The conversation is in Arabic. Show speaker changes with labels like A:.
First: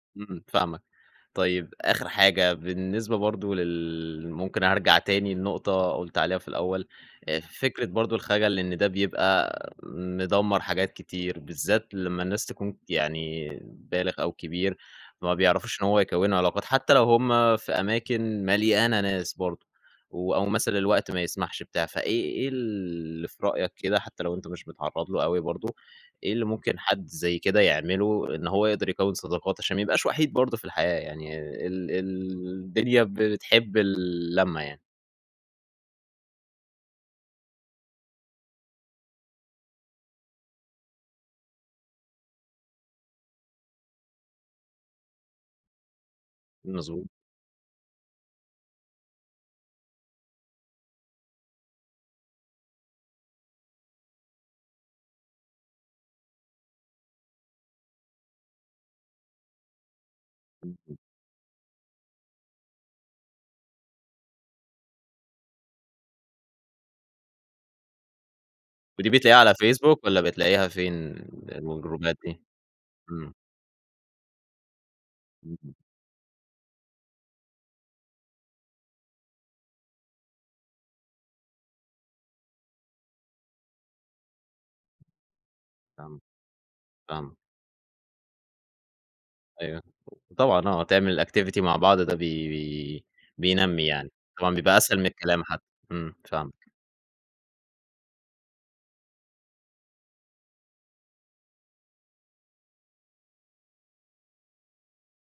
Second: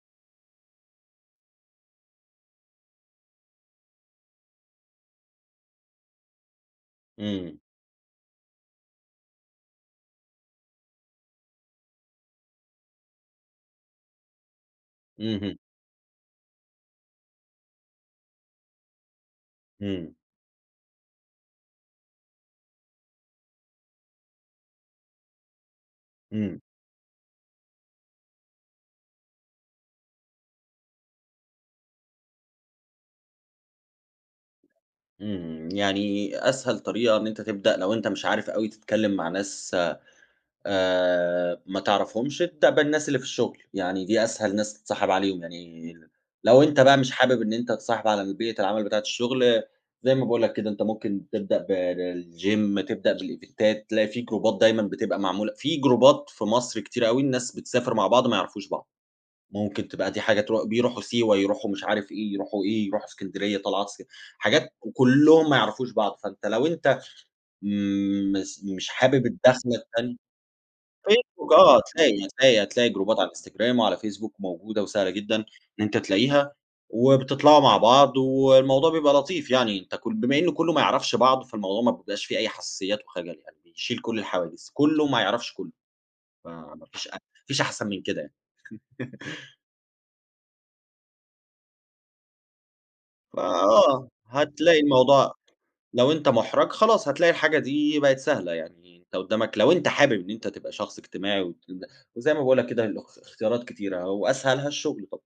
A: امم فاهمك. طيب آخر حاجة بالنسبة برضو لل ممكن أرجع تاني لنقطة قُلْت عليها في الأول، آآ
B: امم.
A: فكرة برضو الخجل إن ده بيبقى مدمَّر حاجات كتير، بالذات لمَّا الناس تكون يعني بالغ أو كبير، فما
B: اهم.
A: بيعرفوش إن هو يكونوا علاقات حتى لو هم في أماكن مليانة ناس برضو،
B: امم.
A: و أو مثلًا الوقت ما يسمحش بتاع. فإيه إيه اللي في رأيك كده حتى لو أنتَ مش متعرض له أوي برضو، إيه اللي
B: امم.
A: ممكن حد زي كده يعمله؟ إن هو يقدر يكون صداقات عشان ما يبقاش وحيد برضو في الحياة، يعني ال ال الدنيا بتحب اللمة يعني.
B: امم يعني أسهل طريقة إن أنتَ تبدأ لو أنتَ مش عارف أوي تتكلِّم مع ناس آآ ما تعرفهمش، ابدأ بالناس اللي في الشغل، يعني دي أسهل ناس تتصاحب عليهم، يعني لو أنتَ بقى
A: مضبوط.
B: مش حابب إن أنتَ تتصاحب على البيئة العمل بتاعة الشغل، زي ما باقول لَك كده أنتَ ممكن تبدأ ب بالgym تبدأ بالإيڤنتات تلاقي في جروبات دايمًا بتبقى معمولة في جروبات في مصر كتير أوي الناس بتسافر مع بعض ما يعرفوش بعض. ممكن تبقى دي حاجة ترو
A: [unintelligible]
B: بيروحوا سيوة، يروحوا مش عارف إيه، يروحوا إيه، يروحوا إسكندرية طلعات اس حاجات وكلّهم ما يعرفوش بعض، فأنتَ لو أنتَ مس مش
A: ودي
B: حابب
A: بتلاقيها على
B: الداخلة
A: فيسبوك
B: التاني
A: والَّا بتلاقيها فين
B: فيسبوك
A: ال
B: آه،
A: الجروبات
B: هتلاقي،
A: دي؟
B: هتلاقي، هتلاقي جروبات على
A: امم.
B: الinstgram وعلى الفيسبوك موجودة وسهلة جدًا إن
A: [unintelligible]
B: أنتَ تلاقيها، وبتطلعوا مع بعض والموضوع بيبقى لطيف يعني، أنت كل بما إنّه كلّه ما بيعرفش بعض، فالموضوع ما بيبقاش فيه أي حساسيات و خجل، يعني بيشيل كل الحواجز، كله ما يعرفش كلّه،
A: فاهمك،
B: ف ما فيش ما
A: فاهمك.
B: فيش أحسن من كده يعني.
A: أيوه، طبعًا آه، تعمل activity مع بعض ده بي بي بينمي
B: فآه،
A: يعني، طبعًا بيبقى
B: هتلاقي
A: أسهل من
B: الموضوع
A: الكلام حتّي.
B: لو
A: امم،
B: أنتَ مُحرَج،
A: فاهمك.
B: خلاص هتلاقي الحاجة دي بقت سهلة يعني، أنتَ قدّامك لو أنتَ حابب إن أنتَ تبقى شخص اجتماعي، وتبدأ وزي ما باقول لك كده الاخ الاختيارات كتيرة وأسهلها الشغل طبعًا.